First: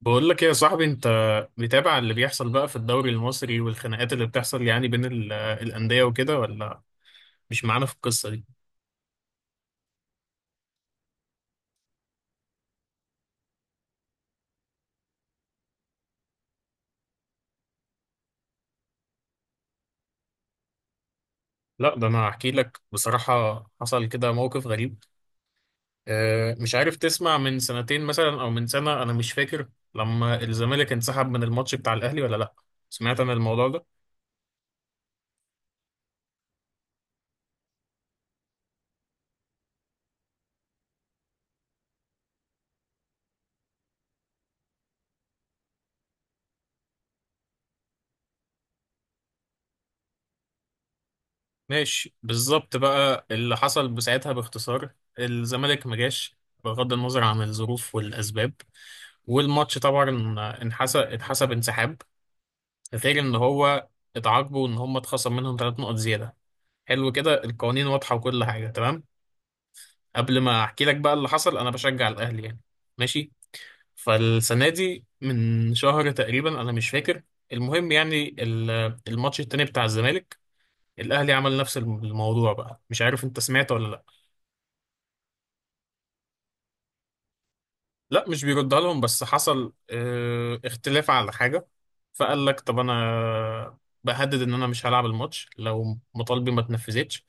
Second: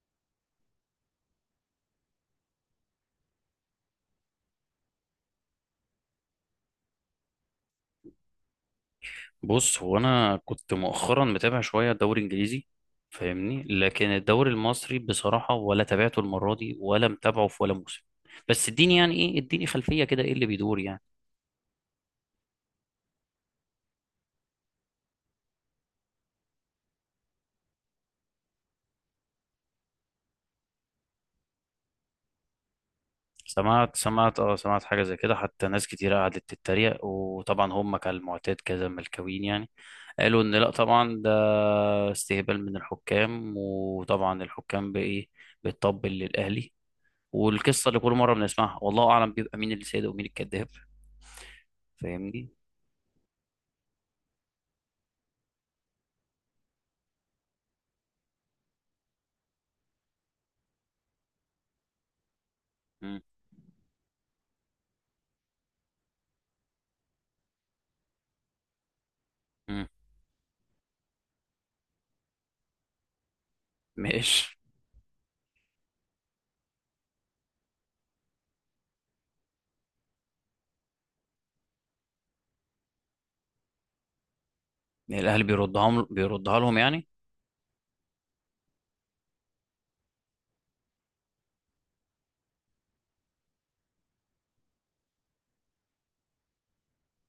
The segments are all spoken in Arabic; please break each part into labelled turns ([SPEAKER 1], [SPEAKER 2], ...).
[SPEAKER 1] بقول لك ايه يا صاحبي؟ انت متابع اللي بيحصل بقى في الدوري المصري والخناقات اللي بتحصل يعني بين الانديه وكده، ولا مش معانا في القصه دي؟
[SPEAKER 2] بص هو انا كنت مؤخرا متابع شويه الدوري الانجليزي، فاهمني. لكن الدوري المصري بصراحه ولا تابعته المره دي ولا متابعه في ولا موسم. بس اديني يعني ايه، اديني خلفيه كده، ايه اللي بيدور يعني؟
[SPEAKER 1] لا، ده انا هحكي لك بصراحه. حصل كده موقف غريب. مش عارف تسمع، من سنتين مثلا او من سنه انا مش فاكر، لما الزمالك انسحب من الماتش بتاع الاهلي ولا لا؟ سمعت عن الموضوع ده؟
[SPEAKER 2] سمعت حاجه زي كده، حتى ناس كتير قعدت تتريق، وطبعا هم كالمعتاد كذا ملكوين يعني. قالوا ان لا طبعا ده استهبال من الحكام، وطبعا الحكام بايه، بتطبل للاهلي، والقصه اللي كل مره بنسمعها، والله اعلم بيبقى مين اللي سيد ومين الكذاب.
[SPEAKER 1] ماشي،
[SPEAKER 2] فاهمني.
[SPEAKER 1] بالظبط بقى اللي حصل بساعتها باختصار. الزمالك ما جاش، بغض النظر عن الظروف والاسباب، والماتش طبعا اتحسب انسحاب، غير
[SPEAKER 2] مم.
[SPEAKER 1] ان هو اتعاقبوا ان هم اتخصم منهم 3 نقط زياده. حلو، كده القوانين واضحه وكل حاجه تمام.
[SPEAKER 2] مم.
[SPEAKER 1] قبل ما احكي لك بقى اللي حصل، انا بشجع الاهلي يعني، ماشي.
[SPEAKER 2] ماشي.
[SPEAKER 1] فالسنه دي، من شهر تقريبا انا مش فاكر، المهم يعني الماتش التاني بتاع الزمالك، الاهلي عمل نفس الموضوع بقى، مش عارف انت سمعت ولا لا؟
[SPEAKER 2] الاهلي بيردها لهم يعني؟
[SPEAKER 1] لا، مش بيردها لهم، بس حصل اختلاف على حاجة. فقال لك طب انا بهدد ان انا مش هلعب الماتش لو مطالبي ما اتنفذتش.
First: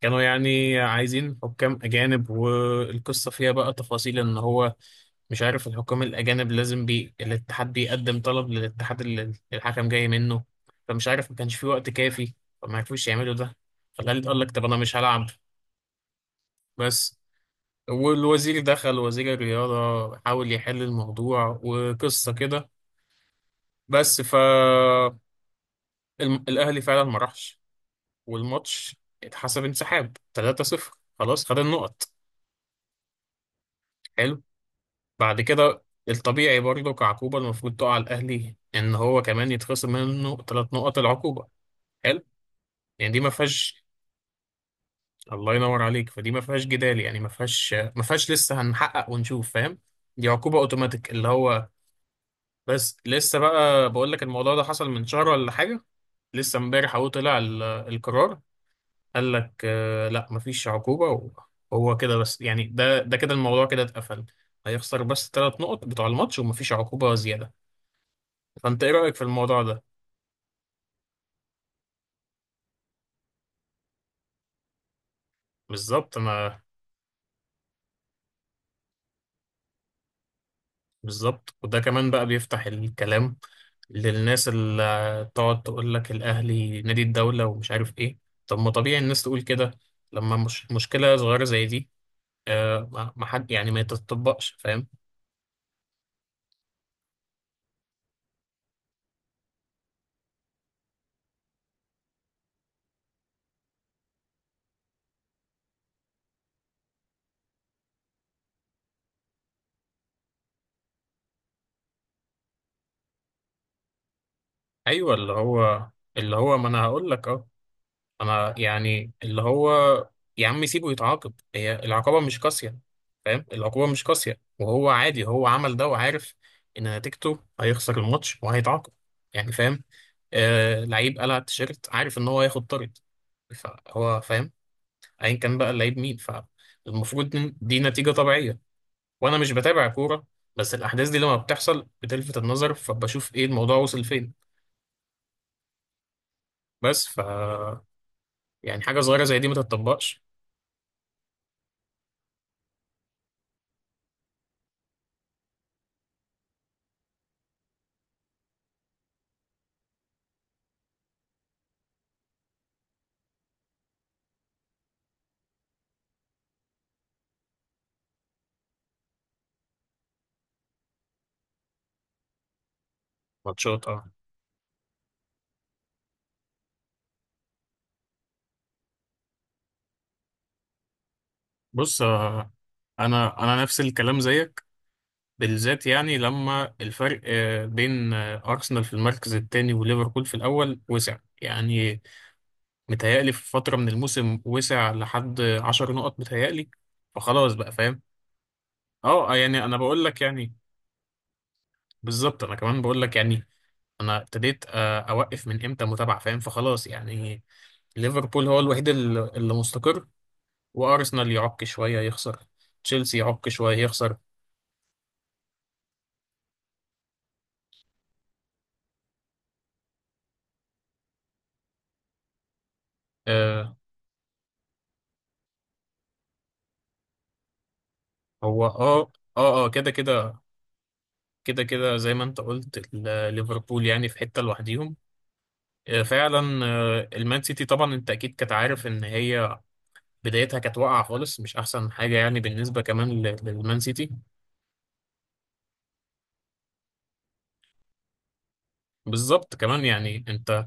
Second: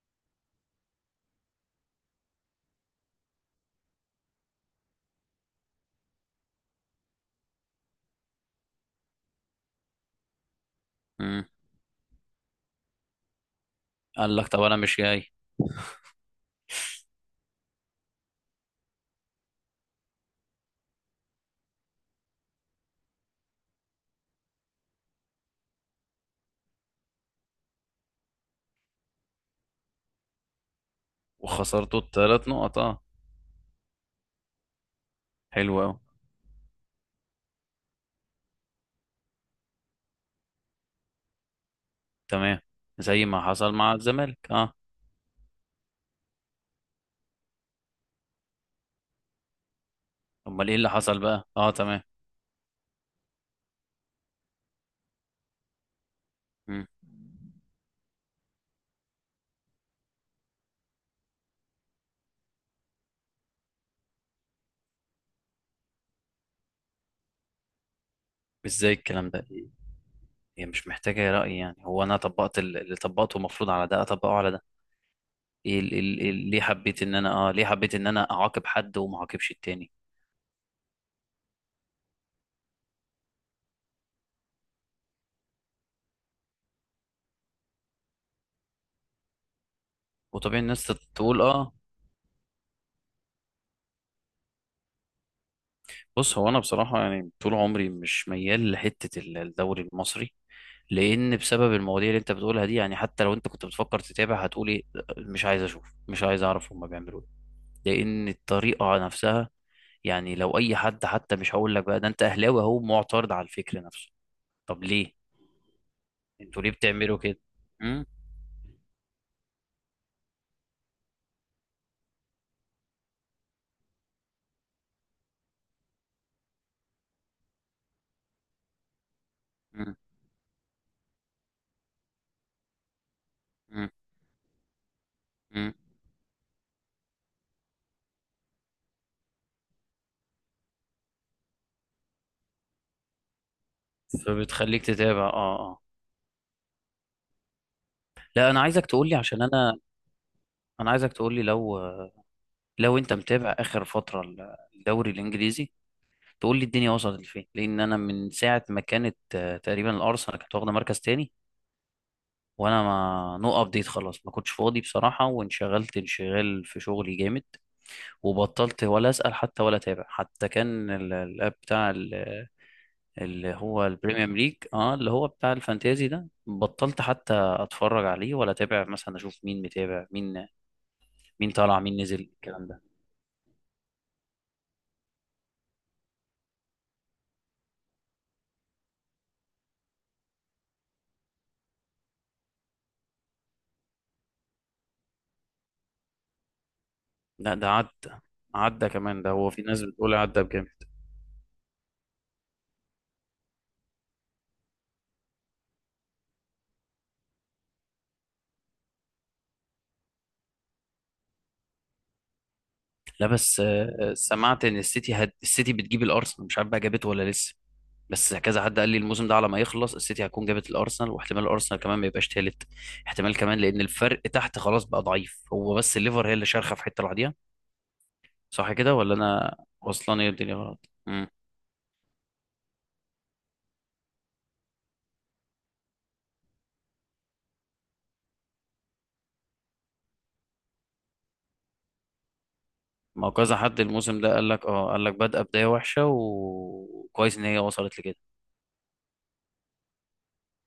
[SPEAKER 1] كانوا يعني عايزين حكام اجانب، والقصة فيها بقى تفاصيل ان هو، مش عارف الحكام الاجانب لازم الاتحاد بيقدم طلب للاتحاد اللي الحكم جاي منه، فمش عارف ما
[SPEAKER 2] مم.
[SPEAKER 1] كانش في وقت كافي، فما عرفوش يعملوا ده. فالأهلي
[SPEAKER 2] قال
[SPEAKER 1] قال
[SPEAKER 2] لك
[SPEAKER 1] لك
[SPEAKER 2] طب
[SPEAKER 1] طب انا
[SPEAKER 2] انا
[SPEAKER 1] مش
[SPEAKER 2] مش
[SPEAKER 1] هلعب،
[SPEAKER 2] جاي.
[SPEAKER 1] بس. والوزير دخل، وزير الرياضة، حاول يحل الموضوع وقصة كده، بس ف الأهلي فعلا ما راحش، والماتش اتحسب انسحاب 3-0. خلاص، خد
[SPEAKER 2] وخسرته
[SPEAKER 1] النقط،
[SPEAKER 2] الثلاث نقط، اه.
[SPEAKER 1] حلو. بعد
[SPEAKER 2] حلو
[SPEAKER 1] كده،
[SPEAKER 2] قوي.
[SPEAKER 1] الطبيعي برضه كعقوبة المفروض تقع على الأهلي، إن هو كمان يتخصم منه 3 نقط العقوبة. حلو،
[SPEAKER 2] تمام.
[SPEAKER 1] يعني دي
[SPEAKER 2] زي
[SPEAKER 1] ما
[SPEAKER 2] ما حصل
[SPEAKER 1] فيهاش،
[SPEAKER 2] مع الزمالك، اه.
[SPEAKER 1] الله ينور عليك، فدي ما فيهاش جدال يعني، ما فيهاش لسه هنحقق ونشوف، فاهم؟ دي عقوبة
[SPEAKER 2] امال ايه اللي
[SPEAKER 1] أوتوماتيك
[SPEAKER 2] حصل
[SPEAKER 1] اللي
[SPEAKER 2] بقى؟
[SPEAKER 1] هو.
[SPEAKER 2] اه، تمام.
[SPEAKER 1] بس لسه بقى، بقول لك الموضوع ده حصل من شهر ولا حاجة، لسه
[SPEAKER 2] مم.
[SPEAKER 1] امبارح اهو طلع القرار. قال لك لا، مفيش عقوبة. وهو كده بس يعني، ده كده الموضوع كده اتقفل. هيخسر بس 3 نقط بتوع الماتش ومفيش عقوبة زيادة. فانت ايه
[SPEAKER 2] ازاي
[SPEAKER 1] رأيك في
[SPEAKER 2] الكلام ده؟
[SPEAKER 1] الموضوع ده؟
[SPEAKER 2] هي مش محتاجه رأي يعني. هو انا طبقت اللي طبقته المفروض على ده اطبقه على ده. ايه
[SPEAKER 1] بالظبط
[SPEAKER 2] ليه
[SPEAKER 1] انا،
[SPEAKER 2] حبيت ان انا اه ليه حبيت ان انا اعاقب حد وما اعاقبش التاني؟
[SPEAKER 1] بالظبط. وده كمان بقى بيفتح الكلام للناس اللي تقعد تقول لك الأهلي نادي الدولة ومش عارف إيه. طب ما طبيعي الناس تقول كده، لما
[SPEAKER 2] وطبيعي
[SPEAKER 1] مش
[SPEAKER 2] الناس
[SPEAKER 1] مشكلة
[SPEAKER 2] تقول
[SPEAKER 1] صغيرة زي
[SPEAKER 2] اه.
[SPEAKER 1] دي. آه، ما حد يعني ما تتطبقش، فاهم.
[SPEAKER 2] بص هو انا بصراحه يعني طول عمري مش ميال لحته الدوري المصري، لان بسبب المواضيع اللي انت بتقولها دي يعني. حتى لو انت كنت بتفكر تتابع هتقول ايه "لأ، مش عايز اشوف، مش عايز اعرف هما بيعملوا ايه". لان الطريقه نفسها يعني. لو اي حد، حتى مش هقول لك بقى ده انت اهلاوي، اهو معترض على الفكر نفسه. طب ليه؟
[SPEAKER 1] ايوه، اللي هو، اللي هو
[SPEAKER 2] انتوا
[SPEAKER 1] ما
[SPEAKER 2] ليه
[SPEAKER 1] انا هقول
[SPEAKER 2] بتعملوا
[SPEAKER 1] لك
[SPEAKER 2] كده؟
[SPEAKER 1] اه.
[SPEAKER 2] امم
[SPEAKER 1] انا يعني اللي هو، يا عم سيبه يتعاقب، هي العقابه مش قاسيه، فاهم؟ العقوبه مش قاسيه، وهو عادي هو عمل ده وعارف ان نتيجته هيخسر الماتش وهيتعاقب، يعني فاهم.
[SPEAKER 2] امم
[SPEAKER 1] آه، لعيب قلع التيشيرت عارف ان هو هياخد طرد،
[SPEAKER 2] امم
[SPEAKER 1] فهو فاهم. ايا كان بقى
[SPEAKER 2] أمم.
[SPEAKER 1] اللعيب مين، فالمفروض إن دي نتيجه طبيعيه. وانا مش بتابع كوره، بس الاحداث دي لما بتحصل بتلفت النظر، فبشوف ايه الموضوع وصل فين.
[SPEAKER 2] فبتخليك تتابع، اه اه.
[SPEAKER 1] بس ف
[SPEAKER 2] لا انا
[SPEAKER 1] يعني
[SPEAKER 2] عايزك
[SPEAKER 1] حاجه
[SPEAKER 2] تقول لي
[SPEAKER 1] صغيره زي
[SPEAKER 2] عشان
[SPEAKER 1] دي ما
[SPEAKER 2] انا،
[SPEAKER 1] تتطبقش.
[SPEAKER 2] انا عايزك تقول لي لو، لو انت متابع اخر فتره الدوري الانجليزي، تقول لي الدنيا وصلت لفين. لان انا من ساعه ما كانت تقريبا الارسنال كانت واخده مركز تاني، وانا ما نو ابديت خلاص ما كنتش فاضي بصراحه وانشغلت انشغال في شغلي جامد، وبطلت ولا اسال حتى ولا اتابع. حتى كان الاب بتاع اللي هو
[SPEAKER 1] ماتشات، اه.
[SPEAKER 2] البريمير ليج، اه، اللي هو بتاع الفانتازي ده، بطلت حتى اتفرج عليه، ولا اتابع مثلا اشوف مين متابع مين، مين طالع مين
[SPEAKER 1] بص،
[SPEAKER 2] نزل، الكلام ده.
[SPEAKER 1] انا نفس الكلام زيك. بالذات يعني لما الفرق بين ارسنال في المركز الثاني وليفربول في الاول وسع يعني، متهيألي في فتره من الموسم وسع لحد 10 نقط متهيألي، فخلاص
[SPEAKER 2] لا ده
[SPEAKER 1] بقى فاهم.
[SPEAKER 2] عدى، عدى كمان ده.
[SPEAKER 1] اه،
[SPEAKER 2] هو في
[SPEAKER 1] يعني انا
[SPEAKER 2] ناس
[SPEAKER 1] بقول
[SPEAKER 2] بتقول
[SPEAKER 1] لك
[SPEAKER 2] عدى
[SPEAKER 1] يعني،
[SPEAKER 2] بجد.
[SPEAKER 1] بالظبط انا كمان بقول لك يعني، انا ابتديت اوقف من امتى متابعه، فاهم؟ فخلاص يعني، ليفربول هو الوحيد اللي مستقر. وارسنال يعك شويه يخسر، تشيلسي
[SPEAKER 2] لا
[SPEAKER 1] يعك
[SPEAKER 2] بس
[SPEAKER 1] شويه يخسر.
[SPEAKER 2] سمعت ان السيتي السيتي بتجيب الارسنال، مش عارف بقى جابته ولا لسه. بس كذا حد قال لي الموسم ده على ما يخلص السيتي هتكون جابت الارسنال، واحتمال الارسنال كمان ما يبقاش تالت، احتمال كمان،
[SPEAKER 1] آه،
[SPEAKER 2] لان الفرق تحت خلاص بقى ضعيف. هو بس الليفر هي اللي شارخه في حته لوحديها.
[SPEAKER 1] هو
[SPEAKER 2] صح كده
[SPEAKER 1] اه.
[SPEAKER 2] ولا انا
[SPEAKER 1] اه اه، كده
[SPEAKER 2] وصلان ايه
[SPEAKER 1] كده،
[SPEAKER 2] الدنيا غلط؟
[SPEAKER 1] كده كده زي ما انت قلت ليفربول يعني في حته لوحديهم. آه فعلا، آه المان سيتي طبعا انت اكيد كنت عارف ان هي بدايتها كانت واقعه خالص، مش احسن حاجه يعني بالنسبه كمان
[SPEAKER 2] ما هو كذا
[SPEAKER 1] للمان
[SPEAKER 2] حد
[SPEAKER 1] سيتي.
[SPEAKER 2] الموسم ده قال لك، اه قال لك بادئه بدايه وحشه وكويس ان هي وصلت لكده.
[SPEAKER 1] بالظبط كمان يعني. انت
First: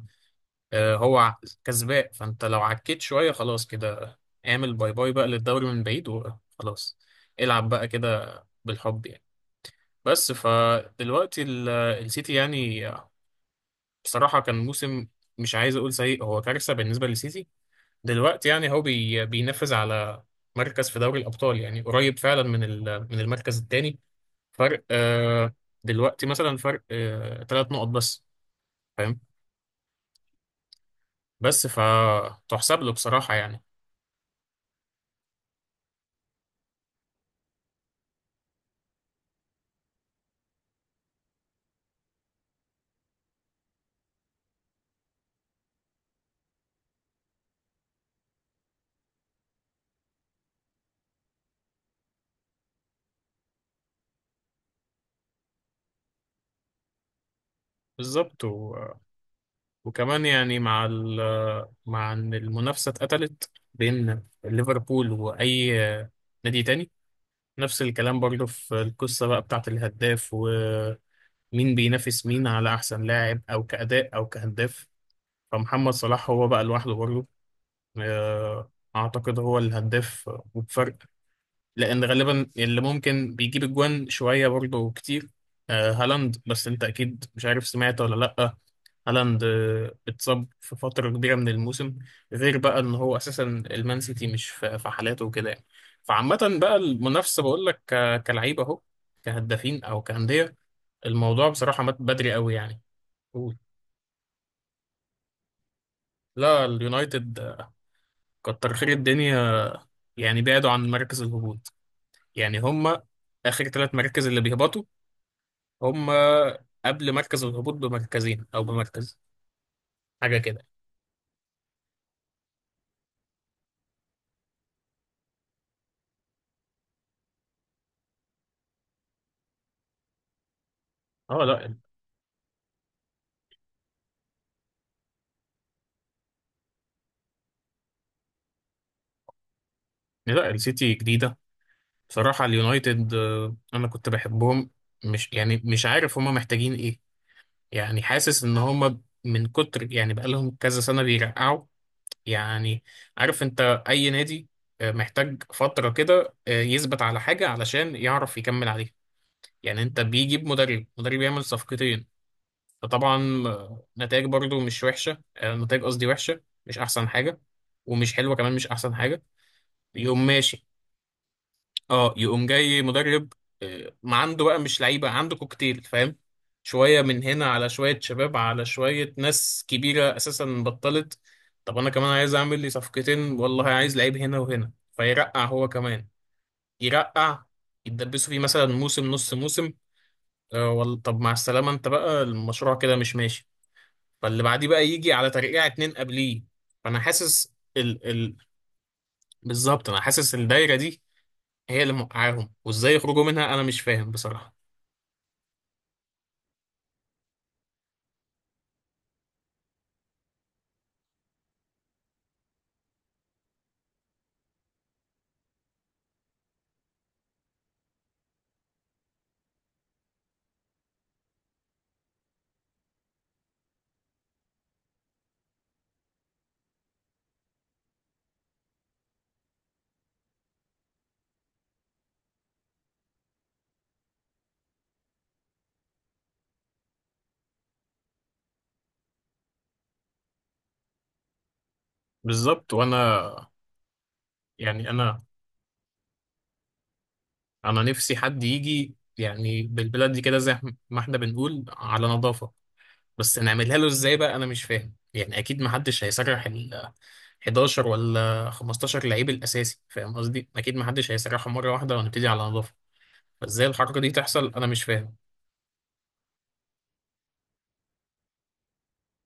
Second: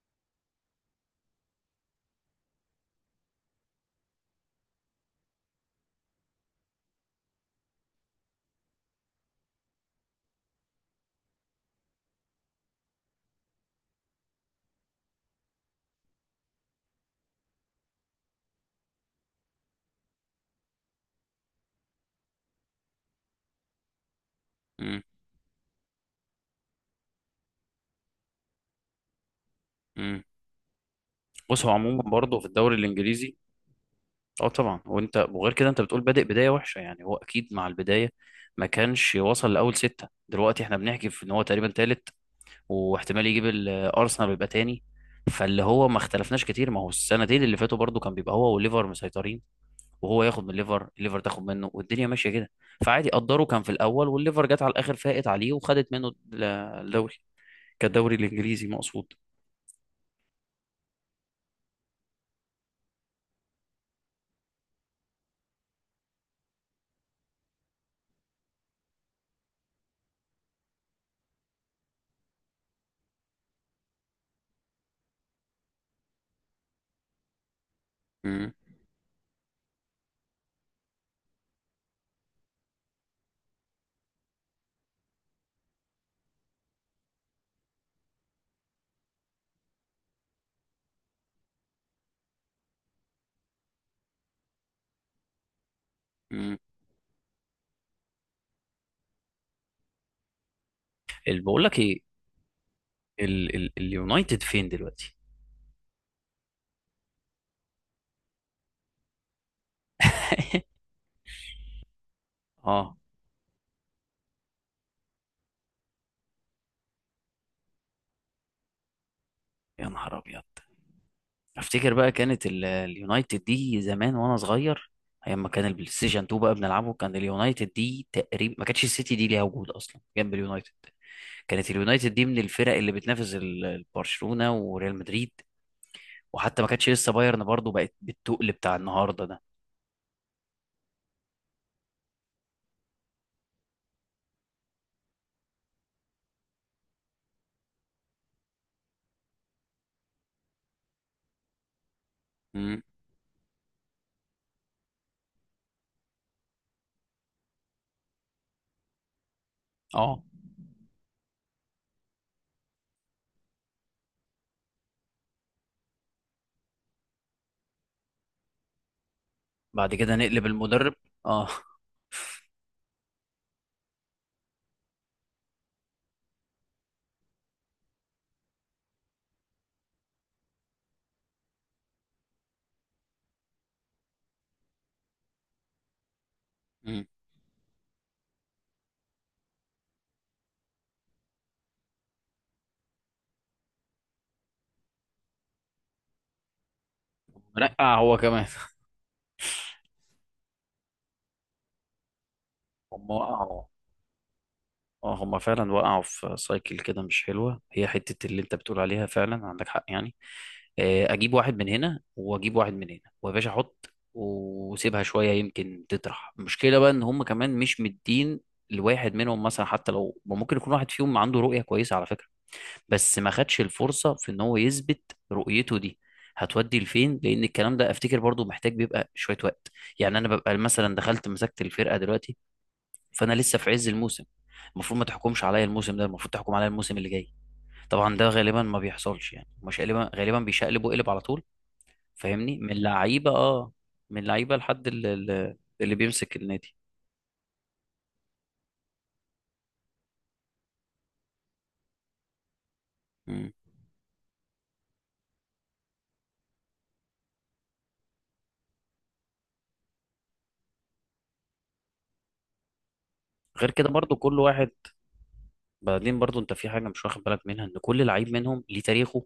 [SPEAKER 1] هو كسبان، فانت لو عكيت شوية خلاص كده، اعمل باي باي بقى للدوري من بعيد وخلاص. العب بقى كده بالحب يعني. بس فدلوقتي السيتي يعني بصراحة كان موسم، مش عايز اقول سيء، هو كارثة بالنسبة للسيتي. دلوقتي يعني هو بي بينفذ على مركز في دوري الأبطال، يعني قريب فعلا من من المركز الثاني. فرق
[SPEAKER 2] امم
[SPEAKER 1] دلوقتي مثلا، فرق 3 نقط بس، فاهم.
[SPEAKER 2] امم بص
[SPEAKER 1] بس
[SPEAKER 2] هو عموما برضه في الدوري
[SPEAKER 1] فتحسب له بصراحة
[SPEAKER 2] الانجليزي،
[SPEAKER 1] يعني.
[SPEAKER 2] اه طبعا. وانت وغير كده انت بتقول بادئ بدايه وحشه، يعني هو اكيد مع البدايه ما كانش وصل لاول سته. دلوقتي احنا بنحكي في ان هو تقريبا تالت واحتمال يجيب الارسنال ويبقى تاني. فاللي هو ما اختلفناش كتير، ما هو السنتين اللي فاتوا برضو كان بيبقى هو والليفر مسيطرين، وهو ياخد من الليفر، الليفر تاخد منه، والدنيا ماشيه كده. فعادي قدره كان في الاول، والليفر جت على الاخر فاقت عليه وخدت منه الدوري، كالدوري
[SPEAKER 1] بالظبط.
[SPEAKER 2] الانجليزي مقصود.
[SPEAKER 1] وكمان يعني مع ال، مع ان المنافسه اتقتلت بين ليفربول واي نادي تاني. نفس الكلام برضه في القصه بقى بتاعه الهداف ومين بينافس مين على احسن لاعب، او كاداء او كهداف. فمحمد صلاح هو بقى لوحده برضه،
[SPEAKER 2] امم
[SPEAKER 1] آه، اعتقد هو الهداف وبفرق، لان غالبا اللي ممكن بيجيب اجوان شويه برضه كتير هالاند، بس انت اكيد مش عارف سمعت ولا لا؟ هالاند اتصاب في فترة كبيرة من الموسم، غير بقى ان هو اساسا المان سيتي مش في حالاته وكده يعني. فعامة
[SPEAKER 2] امم
[SPEAKER 1] بقى المنافسة بقول لك كلعيبة اهو، كهدافين او كأندية، الموضوع
[SPEAKER 2] بقول لك
[SPEAKER 1] بصراحة مات
[SPEAKER 2] ايه،
[SPEAKER 1] بدري قوي يعني. قول.
[SPEAKER 2] اليونايتد فين دلوقتي؟
[SPEAKER 1] لا، اليونايتد كتر خير الدنيا، يعني بعدوا عن مركز الهبوط. يعني
[SPEAKER 2] اه،
[SPEAKER 1] هما اخر 3 مراكز اللي بيهبطوا، هما قبل مركز الهبوط بمركزين او بمركز،
[SPEAKER 2] يا نهار
[SPEAKER 1] حاجة
[SPEAKER 2] ابيض.
[SPEAKER 1] كده.
[SPEAKER 2] افتكر بقى كانت اليونايتد دي زمان وانا صغير، ايام ما كان البلاي ستيشن 2 بقى بنلعبه، كان اليونايتد دي تقريبا ما كانتش السيتي دي ليها وجود اصلا جنب اليونايتد.
[SPEAKER 1] اه،
[SPEAKER 2] كانت
[SPEAKER 1] لا
[SPEAKER 2] اليونايتد دي من الفرق اللي بتنافس برشلونة وريال مدريد، وحتى ما كانتش لسه بايرن برضو بقت بالتقل بتاع النهارده ده.
[SPEAKER 1] لا السيتي جديدة. بصراحة اليونايتد أنا كنت بحبهم، مش يعني مش عارف هما محتاجين إيه. يعني حاسس إن هما من كتر يعني بقالهم كذا سنة بيرقعوا
[SPEAKER 2] امم
[SPEAKER 1] يعني. عارف أنت، أي نادي محتاج فترة كده يثبت على حاجة علشان يعرف يكمل عليها. يعني أنت
[SPEAKER 2] اه.
[SPEAKER 1] بيجيب مدرب، مدرب يعمل صفقتين، فطبعا نتائج برضو مش وحشة، نتائج قصدي وحشة مش أحسن حاجة، ومش حلوة كمان مش أحسن حاجة.
[SPEAKER 2] بعد كده
[SPEAKER 1] يقوم
[SPEAKER 2] نقلب
[SPEAKER 1] ماشي،
[SPEAKER 2] المدرب. اه.
[SPEAKER 1] اه يقوم جاي مدرب ما عنده بقى مش لعيبه، عنده كوكتيل فاهم، شويه من هنا على شويه شباب على شويه ناس كبيره اساسا بطلت. طب انا كمان عايز اعمل لي صفقتين، والله عايز لعيب هنا وهنا، فيرقع هو كمان
[SPEAKER 2] امم
[SPEAKER 1] يرقع، يتدبسوا فيه مثلا موسم نص موسم. آه طب مع السلامه انت بقى المشروع كده مش ماشي. فاللي بعديه بقى يجي على ترقيع اتنين قبليه، فانا حاسس
[SPEAKER 2] نقع
[SPEAKER 1] ال
[SPEAKER 2] هو
[SPEAKER 1] ال
[SPEAKER 2] كمان.
[SPEAKER 1] بالظبط انا حاسس الدايره دي هي اللي موقعاهم، وازاي
[SPEAKER 2] هم
[SPEAKER 1] يخرجوا منها انا
[SPEAKER 2] وقعوا،
[SPEAKER 1] مش فاهم بصراحة.
[SPEAKER 2] اه. هم فعلا وقعوا في سايكل كده مش حلوة، هي حتة اللي انت بتقول عليها فعلا عندك حق يعني. اجيب واحد من هنا واجيب واحد من هنا ويا باشا احط وسيبها شويه يمكن تطرح. المشكله بقى ان هم كمان مش مدين لواحد منهم مثلا. حتى لو ممكن يكون واحد فيهم عنده رؤيه كويسه على فكره، بس ما خدش الفرصه في ان هو يثبت رؤيته دي هتودي لفين، لان الكلام ده افتكر برضو محتاج بيبقى شويه وقت. يعني انا ببقى مثلا دخلت مسكت الفرقه دلوقتي، فانا لسه في عز الموسم، المفروض ما تحكمش عليا الموسم ده، المفروض تحكم عليا الموسم اللي جاي. طبعا ده غالبا ما بيحصلش يعني، مش غالبا، غالبا بيشقلب وقلب على طول. فاهمني؟
[SPEAKER 1] بالظبط.
[SPEAKER 2] من
[SPEAKER 1] وانا
[SPEAKER 2] لعيبه، اه، من لعيبه لحد
[SPEAKER 1] يعني انا
[SPEAKER 2] اللي، اللي بيمسك النادي.
[SPEAKER 1] نفسي حد يجي يعني بالبلاد دي، كده زي ما احنا بنقول على نظافة، بس
[SPEAKER 2] مم.
[SPEAKER 1] نعملها له ازاي بقى انا مش فاهم، يعني اكيد ما حدش هيسرح ال 11 ولا 15 لعيب الاساسي، فاهم قصدي، اكيد ما حدش هيسرحهم مرة واحدة ونبتدي على نظافة، فازاي
[SPEAKER 2] غير كده
[SPEAKER 1] الحركة دي
[SPEAKER 2] برضو كل
[SPEAKER 1] تحصل انا
[SPEAKER 2] واحد،
[SPEAKER 1] مش فاهم.
[SPEAKER 2] بعدين برضو انت في حاجه مش واخد بالك منها، ان كل لعيب منهم ليه تاريخه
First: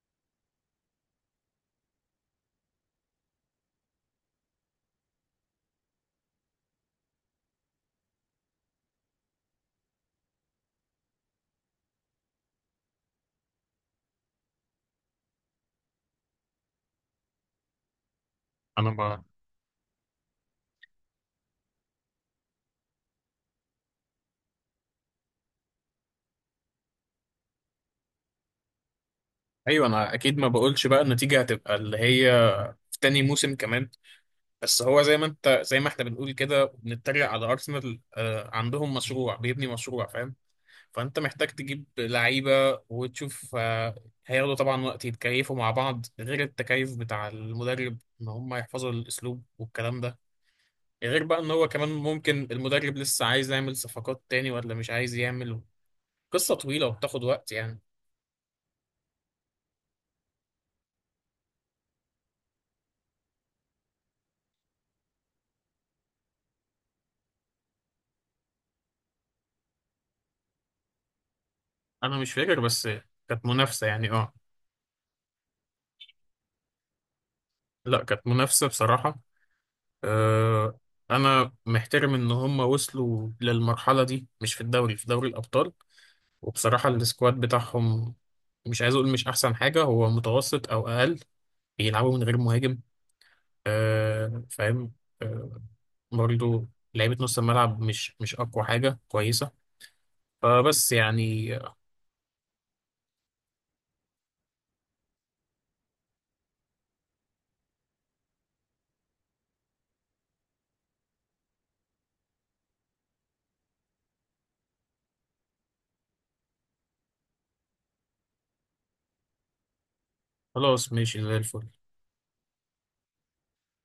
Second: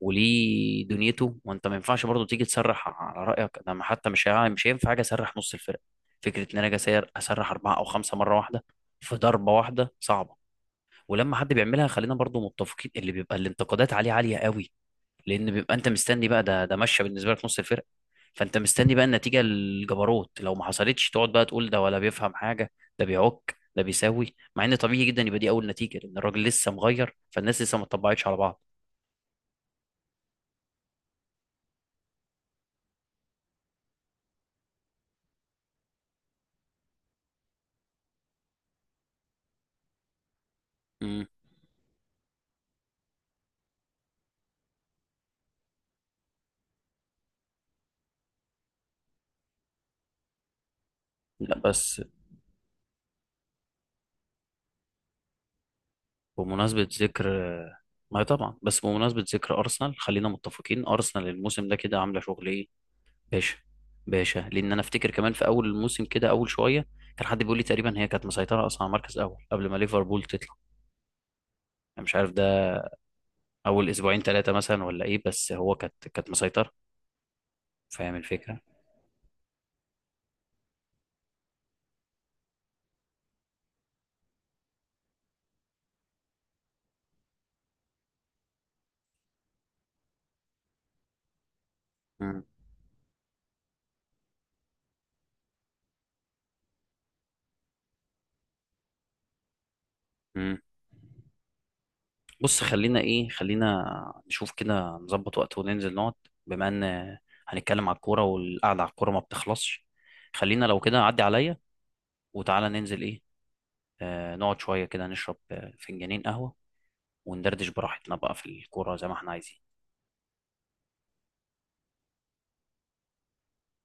[SPEAKER 2] وليه دنيته، وانت ما ينفعش برضو تيجي تسرح على رايك. انا حتى مش مش هينفع حاجه اسرح نص الفرقه. فكره ان انا اجي اسرح اربعه او خمسه مره واحده في ضربه واحده صعبه. ولما حد بيعملها خلينا برضو متفقين اللي بيبقى الانتقادات عليه عاليه قوي، لان بيبقى انت مستني بقى، ده ماشيه بالنسبه لك نص الفرقه، فانت
[SPEAKER 1] انا
[SPEAKER 2] مستني بقى
[SPEAKER 1] ما
[SPEAKER 2] النتيجه الجبروت، لو ما حصلتش تقعد بقى تقول ده ولا بيفهم حاجه، ده بيعك، ده بيساوي، مع ان طبيعي جدا يبقى دي اول نتيجه، لان الراجل لسه مغير، فالناس لسه ما اتطبعتش على بعض.
[SPEAKER 1] ايوه، انا اكيد ما بقولش بقى النتيجة هتبقى اللي هي، في تاني موسم كمان. بس هو زي ما انت، زي ما احنا بنقول كده بنتريق على ارسنال، عندهم مشروع، بيبني مشروع فاهم. فانت
[SPEAKER 2] امم
[SPEAKER 1] محتاج تجيب لعيبه وتشوف، هياخدوا طبعا وقت يتكيفوا مع بعض، غير التكيف بتاع المدرب ان هم يحفظوا الاسلوب والكلام ده. غير بقى ان
[SPEAKER 2] لا
[SPEAKER 1] هو كمان
[SPEAKER 2] بس
[SPEAKER 1] ممكن المدرب لسه عايز يعمل صفقات تاني ولا مش عايز يعمل، قصه طويله
[SPEAKER 2] بمناسبه
[SPEAKER 1] وبتاخد
[SPEAKER 2] ذكر،
[SPEAKER 1] وقت يعني.
[SPEAKER 2] ما طبعا بس بمناسبه ذكر ارسنال، خلينا متفقين ارسنال الموسم ده كده عامله شغل ايه باشا؟ باشا، لان انا افتكر كمان في اول الموسم كده اول شويه كان حد بيقول لي تقريبا هي كانت مسيطره اصلا على المركز الاول قبل ما ليفربول تطلع. انا مش
[SPEAKER 1] انا
[SPEAKER 2] عارف،
[SPEAKER 1] مش فاكر، بس كانت منافسه
[SPEAKER 2] اول
[SPEAKER 1] يعني
[SPEAKER 2] اسبوعين
[SPEAKER 1] اه.
[SPEAKER 2] ثلاثه مثلا ولا ايه، بس هو كانت مسيطر.
[SPEAKER 1] لا
[SPEAKER 2] فاهم
[SPEAKER 1] كانت
[SPEAKER 2] الفكره؟
[SPEAKER 1] منافسه بصراحه. أه، انا محترم ان هم وصلوا للمرحله دي، مش في الدوري في دوري الابطال. وبصراحة السكواد بتاعهم مش عايز أقول مش أحسن حاجة، هو متوسط أو أقل. بيلعبوا من غير
[SPEAKER 2] مم.
[SPEAKER 1] مهاجم، آه فاهم. آه برضو لعيبة نص الملعب مش أقوى حاجة كويسة،
[SPEAKER 2] مم.
[SPEAKER 1] فبس يعني.
[SPEAKER 2] بص خلينا ايه، خلينا نشوف كده نظبط وقت وننزل نقعد، بما ان هنتكلم على الكوره والقعده على الكوره ما بتخلصش. خلينا لو كده عدي عليا وتعالى ننزل، ايه، آه، نقعد شويه كده، نشرب فنجانين قهوه وندردش براحتنا بقى في الكوره زي ما احنا عايزين.
[SPEAKER 1] خلاص ماشي زي الفل.